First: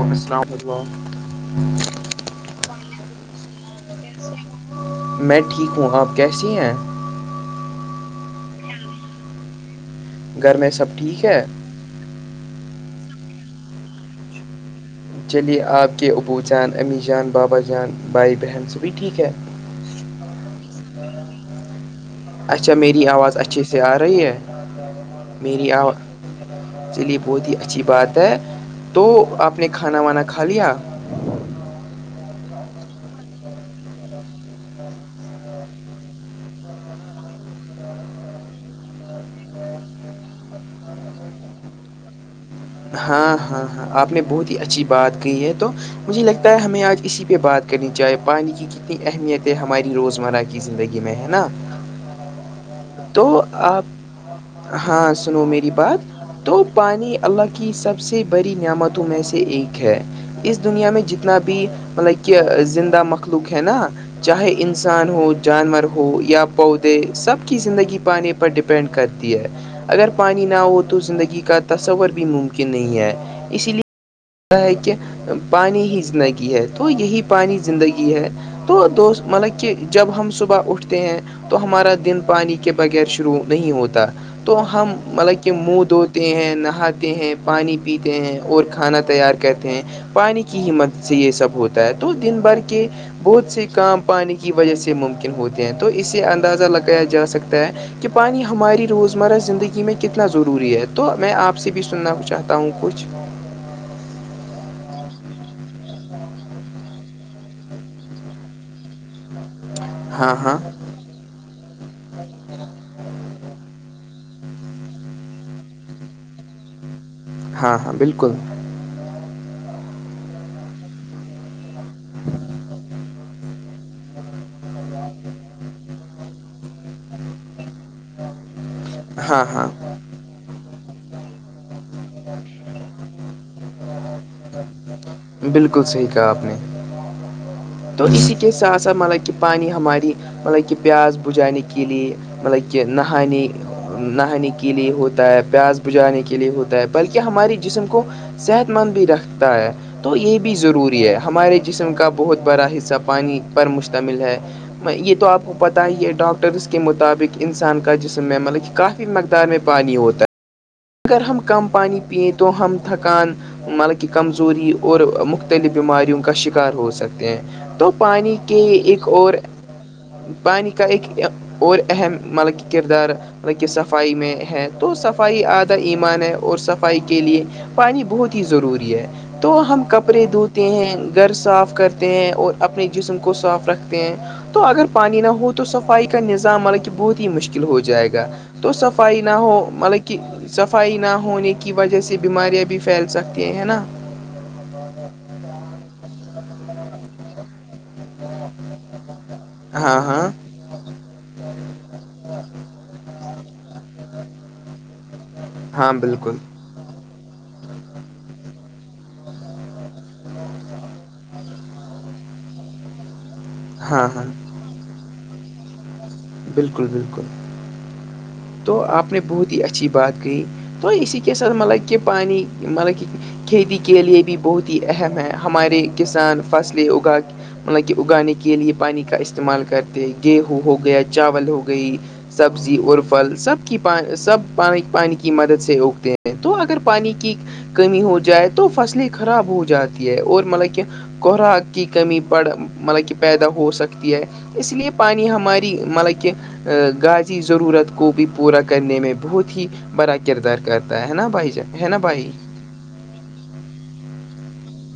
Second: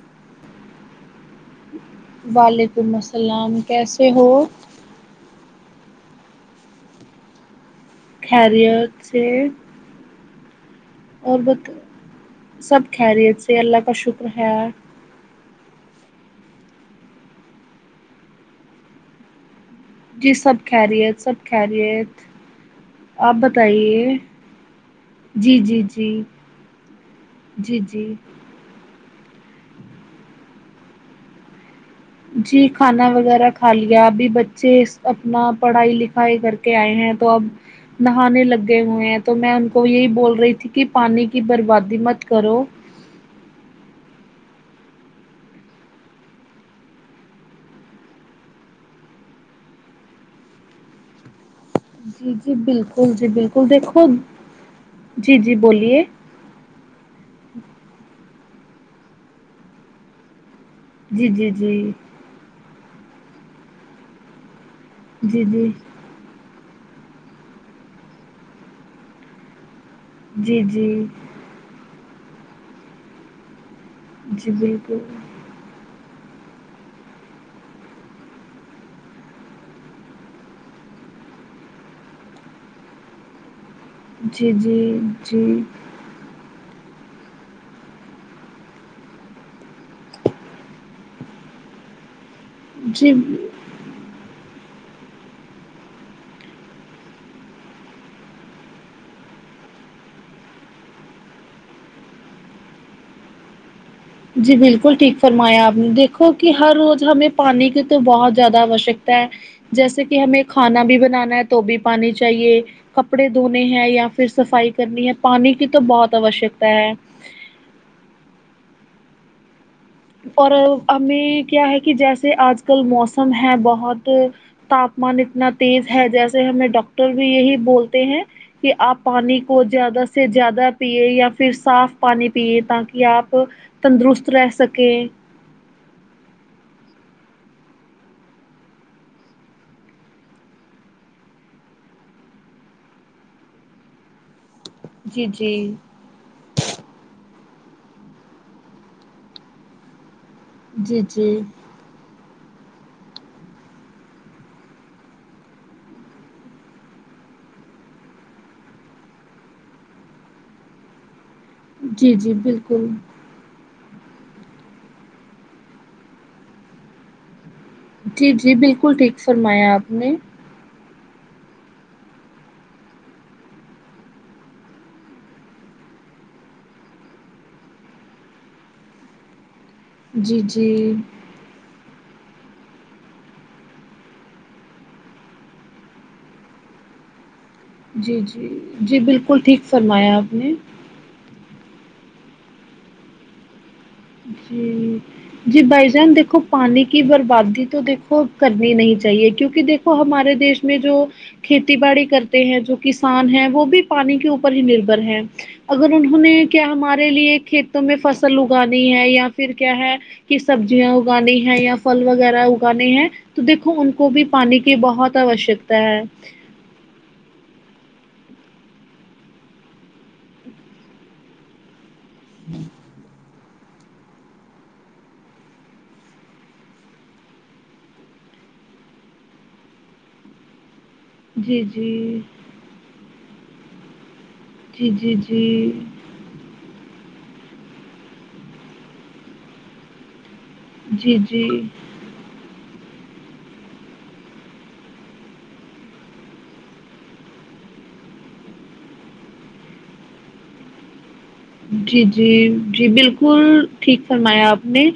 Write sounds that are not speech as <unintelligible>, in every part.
وعلم السلامام وعلیکم السلام کیسے ہو میں ٹھیک ہوں آپ کیسی ہیں خیریت سے گھر میں سب ٹھیک ہے اور بت سب خیریت سے اللہ کا شکر ہے چلیے آپ کے ابو جان امی جان بابا جان بھائی بہن سبھی ٹھیک ہے جی سب خیریت ہے سب خیریت اچھا میری آپ آواز اچھے سے آ بتائیے رہی ہے جی میری آ جی وہ جی چلیے بہت ہی جی اچھی جی بات ہے تو آپ نے کھانا وانا کھا لیا جی کھانا وغیرہ کھا لیا ابھی بچے اپنا پڑھائی لکھائی کر کے کے آئے ہیں تو اب نہانے لگے ہوئے ہیں تو میں ان کو یہی بول رہی تھی کہ پانی کی بربادی مت کرو ہاں ہاں ہاں آپ نے بہت ہی اچھی بات کی ہے تو مجھے لگتا ہے ہمیں آج اسی پہ بات کرنی چاہے پانی کی کتنی اہمیت ہے ہماری روزمرہ کی کی زندگی میں ہے نا جی جی بالکل تو جی بالکل دیکھو آپ ہاں جی سنو جی میری بولیے بات تو پانی اللہ کی سب سے بڑی نعمتوں میں سے ایک ہے اس دنیا میں جی جتنا جی بھی جی مطلب کہ زندہ مخلوق ہے نا چاہے انسان ہو جی جی جانور ہو یا پودے سب کی زندگی پانی پر ڈیپینڈ کرتی ہے اگر پانی نہ جی ہو جی تو زندگی کا تو تصور بھی ممکن نہیں ہے اس لیے جی ہے کہ بالکل پانی ہی زندگی ہے تو یہی پانی زندگی ہے تو دوست مطلب کہ جب ہم صبح اٹھتے ہیں تو ہمارا دن پانی کے بغیر شروع نہیں ہوتا جی تو ہم جی مطلب کہ جی منہ د تے ہیں نہاتے ہیں پانی پیتے ہیں اور کھانا تیار کہتے ہیں پانی کی اہمیت سے یہ سب ہوتا ہے تو دن بھر کے جی بہت سے کام پانی کی وجہ سے ممکن ہوتے ہیں تو اسے اندازہ لگایا جا سکتا ہے کہ پانی ہماری روزمرہ زندگی میں کتنا ضروری ہے تو میں آپ سے بھی سننا چاہتا ہوں کچھ جی بالکل ٹھیک فرمایا آپ نے دیکھو کہ ہر روز ہمیں پانی کی تو بہت زیادہ آوشکتا ہے جیسے کہ ہاں ہمیں ہاں کھانا بھی بنانا ہے تو بھی پانی چاہیے کپڑے دھونے ہیں یا پھر صفائی کرنی ہے پانی کی تو بہت آوشکتا ہے ہاں ہاں بالکل اور ہمیں کیا ہے کہ جیسے آج کل موسم ہے بہت تو تاپمان اتنا تیز ہے جیسے ہمیں ڈاکٹر بھی یہی بولتے ہیں کہ آپ پانی ہاں کو ہاں زیادہ سے زیادہ پیے یا پھر صاف پانی پیے تاکہ آپ تندرست رہ سکیں بالکل صحیح کہا آپ نے تو اسی کے ساتھ ساتھ مطلب کہ پانی ہماری مطلب کہ پیاس بجھانے کے لیے مطلب کہ نہانے نہانے کے لیے جی ہوتا ہے جی پیاس بجھانے کے لیے ہوتا ہے بلکہ ہماراری جسم کو صحت مند بھی رکھتا ہے تو یہ بھی جی ضروری ہے جی ہمارے جسم کا بہت بڑا حصہ پانی پر مشتمل ہے یہ تو آپ کو پتہ ہے یہ ڈاکٹرس کے مطابق انسان کا جسم ہے مطلب کا مقدان میں پانی ہوتا ہے اگر ہم کم پانی جی پییں جی تو ہم بالکل تھکان ملک کی کمزوری اور مختلف بیماریوں کا شکار ہو سکتے ہیں تو جی پانی جی کے بالکل ایک ٹھیک اور فرمایا آپ نے پانی کا ایک اور اہم مطلب کردار مطلب کہ صفائی میں ہے تو صفائی آج ایمان ہے اور صفائی کے لیے پانی بہت ہی ضروری ہے تو ہم کب کپڑے جی دھوتے جی ہیں گھر صاف کرتے ہیں اور اپنے جسم کو صاف رکھتے ہیں تو اگر پانی نہ ہو تو صفائی کا نظام حالانکہ بہت ہی مشکل مکل ہو جائے جی گا جی تو جی صفائی نہ بالکل ہو ٹھیک مطلب کہ فرمایا آپ نے صفائی نہ ہونے کی وجہ سے بیماریاں بھی پھیل سکتی ہیں نا جی <unintelligible> جی بھائی جان دیکھو پانی کی بربادی تو دیکھو کرنی نہیں چاہیے کیونکہ کہ دیکھو ہاں ہاں ہمارے دیش میں جو کھیتی باڑی کرتے ہیں جو کسان ہیں وہ بھی پانی کے اوپر ہی نربھر ہے ہاں اگر انہوں نے بالکل کیا ہمارے لیے کھیتوں میں فصل اگانی ہے یا پھر کیا ہے کہ سبزیاں اگانی ہے یا پھل وغیرہ اگانے ہیں تو دیکھو ان ہاں کو بھی ہاں پانی کے کی بہت آوشکتا ہے بالکل بالکل تو آپ نے بہت ہی اچھی بات کہ تو اسی کے سر مطلب کہ پانی مطلب کہ کھیتی کے لیے بھی بہت ہی اہم ہے ہمارے کسان فصلیں اگا مطلب کہ اگانے کے لیے پانی کا استعمال کرتے ہیں گیہوں ہو گیا چاول ہو جی گئی جی سبزی ارفل سب کی پا سب پانی جی جی پانی کی مدد جی سے ہوگتے ہیں تو اگر پانی کی کمی ہو جائے تو فصلیں خراب ہو جاتی ہے اور مطلب جی کوا جی کی کمی پڑ مطلب کہ پیدا ہو سکتی ہے اس لیے پانی ہماری مطلب کہ گاازی ضرورت کو بھی پورا کرنے میں بہت ہی بڑا کردار کرتا ہے نا بھائی جان ہے نا جی بھائی جی جی بالکل ٹھیک فرمایا آپ نے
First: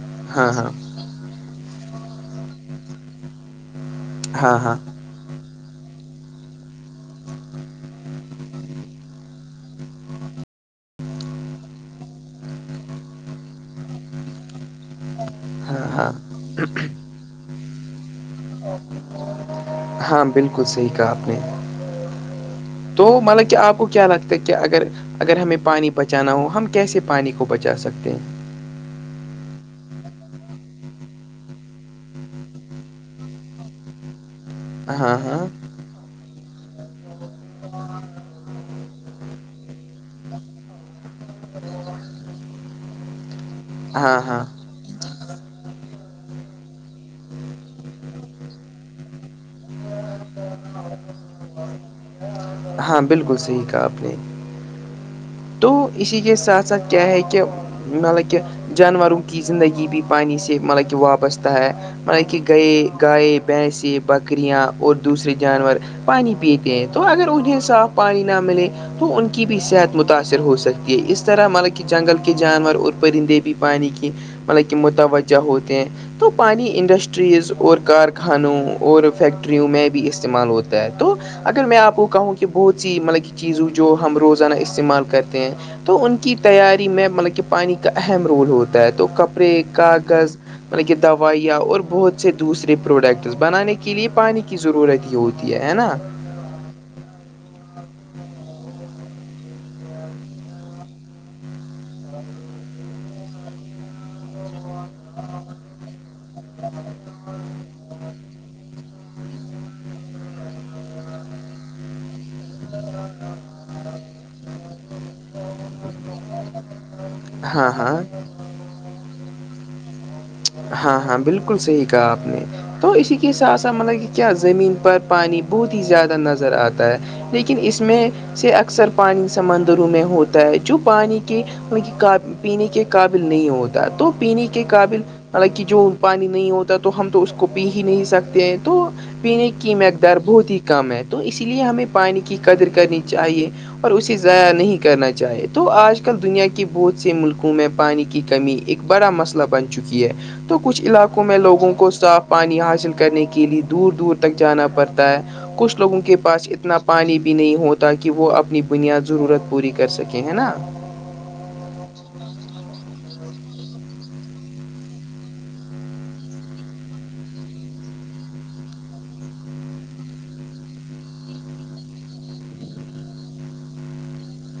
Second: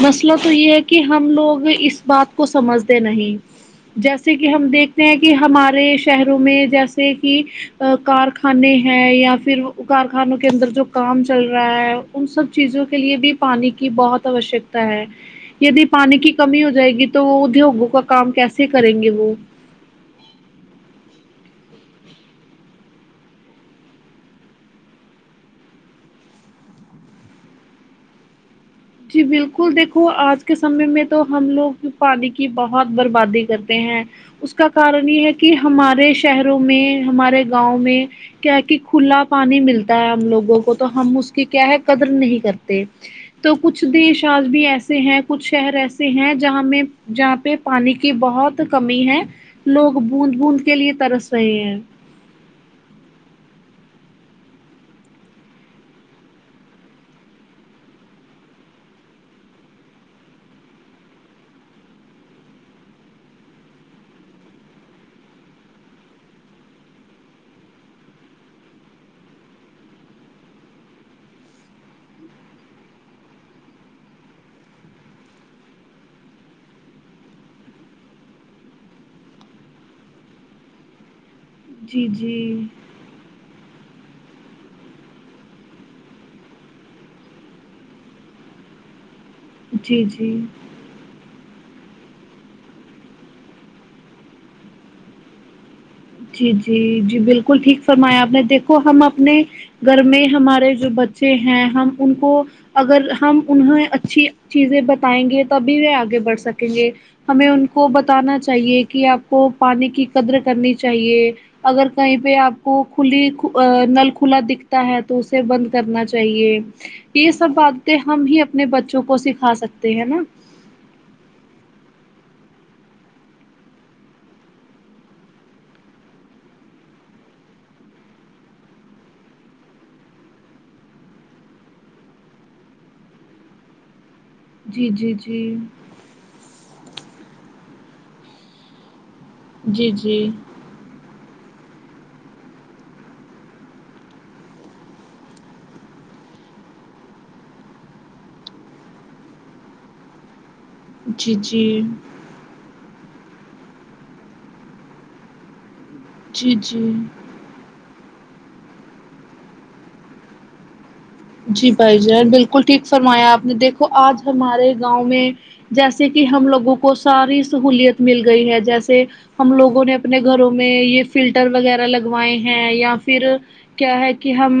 مسئلہ تو ہاں ہاں یہ ہے کہ کہ ہم لوگ اس بات کو سمجھتے نہیں جیسے کہ ہاں ہم ہاں دیکھ ہیں کہ ہمارے شہروں میں جیسے کہ ا کارخانے ہے یا پھر کارخانوں کے اندر جو کام چل رہا ہے ان سب چیزوں کے لیے بھی پانی کی بہت آوشک ہے ہاں یدی ہاں پانی کی کمی ہو جائے گی تو وہ ادیوگوں کا کام کیسے کریں گے وہ ہاں بالکل صحیح کہا آپ نے تو مطلب کہ آپ کو کیا لگتا ہے کہ اگر اگر ہمیں پانی بچانا ہو ہم کیسے پانی کو بچا سکتے ہیں جی بالکل دیکھو آج کے سمے میں تو ہم لوگ پانی کی بہت بربادی کرتے ہیں اس کا کارن ہاں یہ ہے ہاں کہ ہمارے شہروں میں ہمارے گاؤں میں کیا کہ کھلا پانی ملتا ہے ہم لوگوں کو تو ہم اس کی کیا ہے قدر نہیں کرتے تو کچھ ہاں دیش ہاں آج بھی ایسے ہیں کچھ شہر ایسے ہیں جہاں میں جہاں پہ پانی کی بہت کمی ہے لوگ بوند بوند کے لیے ترس رہے ہیں ہاں بالکل صحیح کہا آپ نے تو اسی کے ساتھ ساتھ کیا ہے کہ مطلب کہ جانوروں کی زندگی بھی پانی سے مطلب کہ وابستہ ہے مطل کہ گئے گائے بھینس بکریاں اور دوسرے جانور پانی پیتے ہیں تو اگر انہیں صاف پانی نہ ملے تو ان کی بھی صحت متاث سر ہو سکتی ہے اس طرح مطلب کہ جنگل کے جانور اور پرندے بھیی پانی کی مطلب کہ متوجہ ہوتے ہیں تو پانی انڈسٹریز اور کارخانوں اور فیکٹریوں میں بھی استعمال ہوتا تو اگر میں آپ کو جی کہوں جی کہ بہت سی مطلب کی چیزوں جو ہم روزانہ استعمال کرتے ہیں تو ان کی تیاری میں مطلب کہ پانی کا اہم رول ہوتا ہے تو کپ پری جی جی کاغذ مطلب کہ دوائیاں اور بہت سے دوسرے پروڈکٹس بنانے کے لیے پانی کی ضرورت ہی ہوتی ہے ہے نا جی جی جی بالکل ٹھیک فرمایا آپ نے دیکھو ہم اپنے گھر میں ہمارے جو بچے ہیں ہم ان کو اگر ہم انہیں اچھی چیزیں بتائیں گے تبھی وہ آگے بڑھ سکیں گے ہمیں ان کو بتانا چاہیے کہ آپ کو پانی کی قدر کرنی چاہیے اگر کہیں پہ آپ کو کھلی نل کھلا دکھتا ہے تو اسے بند کرنا چاہیے یہ سب ہاں ہاں باتیں ہم ہی اپنے بچوں کو سکھا سکتے ہیں نا ہاں ہاں بالکل صحیح کہا آپ نے تو اسی کے سا سا مطلب کہ کیا زمین پر پانی بہت ہی زیادہ نظر آتا ہے لیکن اس میں سے اکثر پانی سمندروں میں ہوتا ہے جو پانی کے ان پینے کے قابل نہیں ہوتا تو پینے کے جی قابل جی جی حالانکہ پانی نہیں ہوتا تو ہم تو اس کو پی ہی نہیں سکتے ہیں تو پینے کی جی مقدار جی بہت ہی کم ہے تو اس لیے ہمیں پانی کی قدر کرنی چاہیے اور اسے ضائع نہیں کرنا چاہے تو آج کل دنیا کے بہت سے ملکوں میں پانی کی کمی ایک بڑا مسئلہ بن چکی ہے تو کچھ علاقوں جی میں لوگوں جی کو صاف پانی حاصل کرنے کے لئے دور دور تک جانا پڑتا ہے کچھ لوگوں کے پاس جی اتنا جی پانی بھی نہیں ہو تاکہ وہ اپنی بنیاد ضرورت پوری کر سکیں ہے نا جی بھائی جین بالکل ٹھیک فرمایا آپ نے دیکھو آج ہمارے گاؤں میں جیسے کہ ہم لوگوں کو ساری سہولت مل گئی ہے جیسے ہم لوگوں نے اپنے گھروں میں یہ فلٹر وغیرہ لگوائے ہیں یا پھر کیا ہے کہ ہم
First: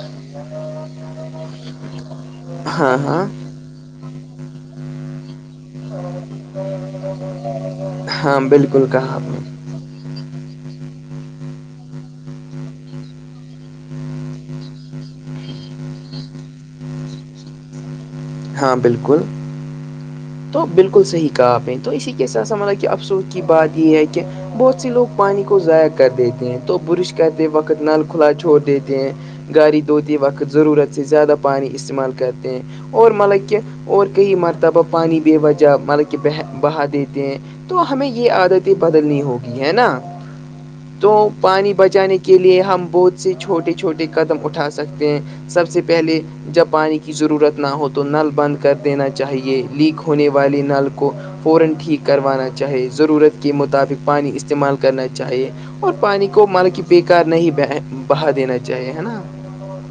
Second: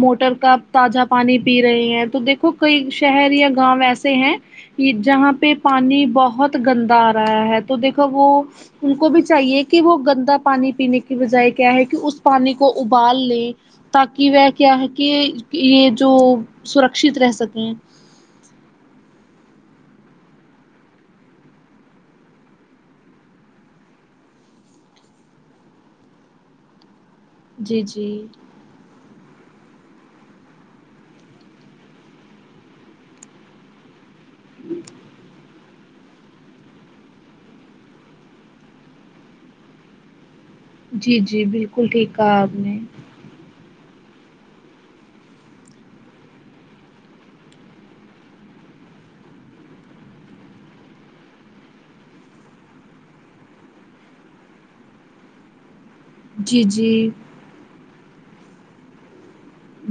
موٹر کا تازہ پانی پی رہے ہیں تو دیکو کئی ہاں ہاں شہر یا گاؤں ایسے ہیں یہ جہاں پہ پانی بہت گندا آ رہا ہے تو دیکھو ہاں وہ بالکل ان کو کہا بھی آپ نے چاہیے کہ کہ وہ گندا پانی پینے کی بجائے کیا ہے کہ اس پانی کو ابال لیں تاکہ وہ کیا ہے کہ یہ جو سرکشت رہ سکیں ہاں بالکل تو بالکل صحیح کہا آپ نے تو اسی کے ساتھ سال کہ افسوس کی بات یہ ہے کہ بہت سی لوگ پانی کو ضائع کر دیتے ہیں تو برش کرتے جی وقت نل جی کھلا چھوڑ دیتے گاڑی دھوتے وقت ضرورت سے زیادہ پانی استعمال کرتے ہیں اور ملب کہ اور کئی مرتبہ پانی بے وجہ مطلب کہ بہ بہا دیتے ہیں تو ہمیں یہ عادتیں بدلنی ہوگی ہے نا تو جی جی پانی بالکل ٹھیک بچانے کے کہا آپ لیے نے ہم بہت سے چھوٹے چھوٹے قدم اٹھا سکتے ہیں سب سے پہلے جب پانی کی ضرورت نہ ہو تو نل بند کر دینا چاہیے لیک ہونے والی نل کو کروانا چاہے ضرورت کے مطابق پانی استعمال کرنا چاہیے اور پانی کو جی مانا کہ جی بےیکار نہیں بہا دینا چاہیے ہے نا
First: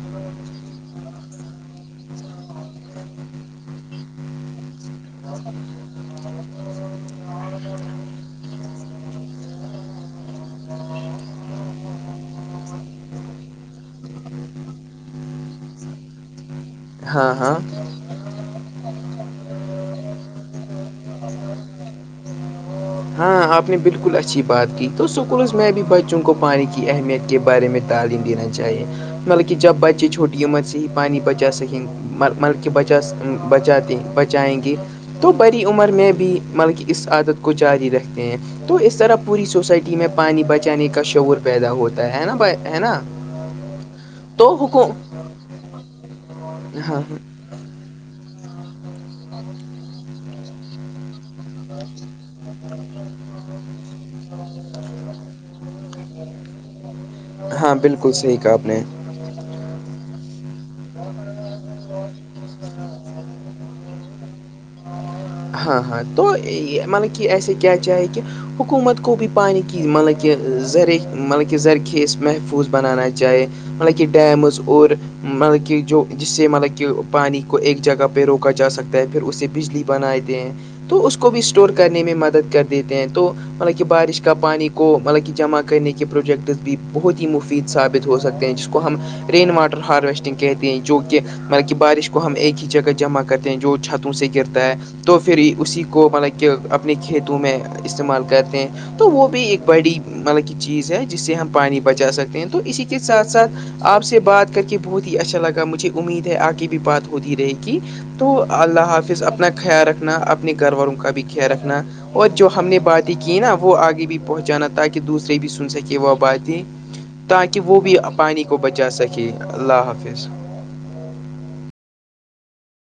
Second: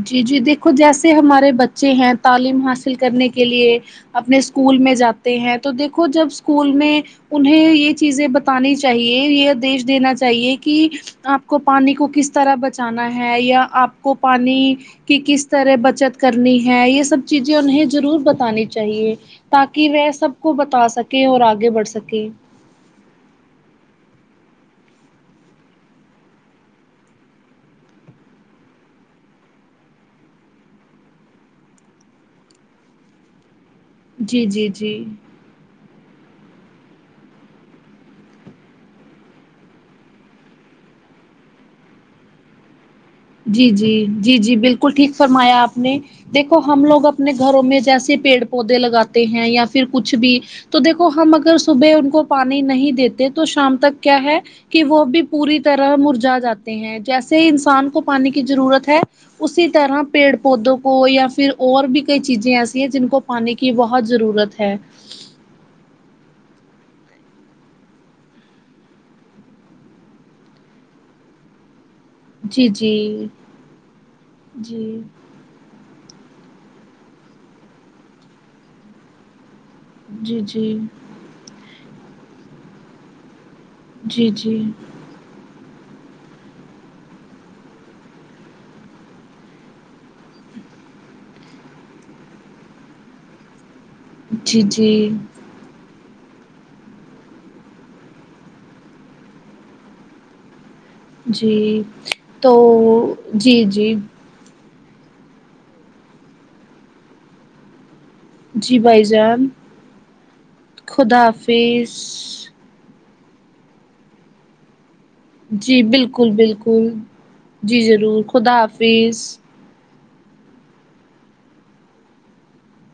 جی جی دیکھو جیسے ہمارے بچے ہیں تعلیم حاصل کرنے کے لیے اپنے اسکول میں جاتے ہیں تو دیکھو جب اسکول میں انہیں یہ چیزیں بتانی چاہیے یہ آدیش دینا چاہیے کہ آپ کو پانی کو کس طرح بچانا ہے یا آپ کو پانی کی کس طرح بچت کرنی ہے یہ سب ہاں چیزیں ہاں انہیں ضرور بتانی چاہیے تاکہ وہ سب کو بتا سکے اور آگے بڑھ سکے ہاں آپ نے بالکل اچھی بات کی تو اسکولز میں بھی بچوں کو پانی کی اہمیت کے بارے میں تعلیم دینا چی چاہیے مل کہ جب بچے چھوٹی مت سے ہی پانی بچا سکیں مل بچا بچاتے جی بچائیں جی گے جی تو بڑی عمر میں بھی مطلب کہ اس عادت کو جاری رکھتے ہیں تو اس طرح پوری سوسائٹی میں پانی بچانے کا شعور پیدا ہوتا ہے نا ہے نا جی جی جی تو جی بالکل حکم ٹھیک فرمایا آپ نے دیکھو ہم ہاں لوگ اپنے گھروں میں جیسے پیڑ پودے لگاتے ہیں یا پھر کچھ بھی تو دیکو ہم ا صبح ان کو پانی نہیں دیتے تو شام تک کیا ہے کہ وہ بھی پوری طرح مرجا جاتے ہیں جیسے ہاں انسان کو بالکل پانی صحیح کی کہا آپ نے ضرورت ہے اسی طرح پیڑ پودوں کو یا پھر اور بھی کئی چیزیں ایسی ہیں جن کو پانی کی بہت ضرورت ہے ہاں ہاں تو مطلب کہ ایسے کیا کیاے کہ حکومت کو بھی پانی کہ مطلب کہ زذرخ مطلب زذرخیز محفوظ جی بنانا جی چاہیے مطلب کہہ ڈیمز اورور جی مطلب کہ جو جس سے مطلب کہ پانی کو ایک جگہ پہ روکا جا سکتا ہے پھر اس سے بجلی بن دیتے جی ہیں تو اس کو بھی اسٹور کرنے میں مدد کر دیتے ہیں تو مب کیا بارش جی جی کا پانی کو جی مطلب کہ جمع کرنے کی پروجیکٹس بھی بہت ہی مفید ثابت ہو سکتے ہیں جس کو ہم رین واٹر ہارویسٹنگ کہتے ہیں جو کہ مطلب کہ بارش کو ہم ایک ہی جگہ جمع کرتے ہیں جو چھتوں سے گرتے جی جی پری اسی کو مطلب کہ اپنے کھیتوں میں استعمال کرتے ہیں تو وہ بھی ایک بڑی مطلب کہ چیز ہے ج سے ہم پانی جی بچا سکتے ہیں تو اسی کے ساتھ ساتھ جی جی آپ سے بات کر کے بہت ہی اچھا لگا مجھے امید ہے آگے بھی بات ہوتی رہے گی تو جی اللہ بھائی حافظ اپنا جان خیال رکھنا اپنے گھر والوں کا بھی خدا خیال رکھنا حافظ اور جو ہم نے باتیں کی نا وہ آگے بھی پہنچانا تاکہ دوسرے سے بھی سن جی سکے وہ بالکل باتیں بالکل تاکہ وہ جی بھی ضرور پانی کو خدا بچا سکے حافظ اللہ حافظ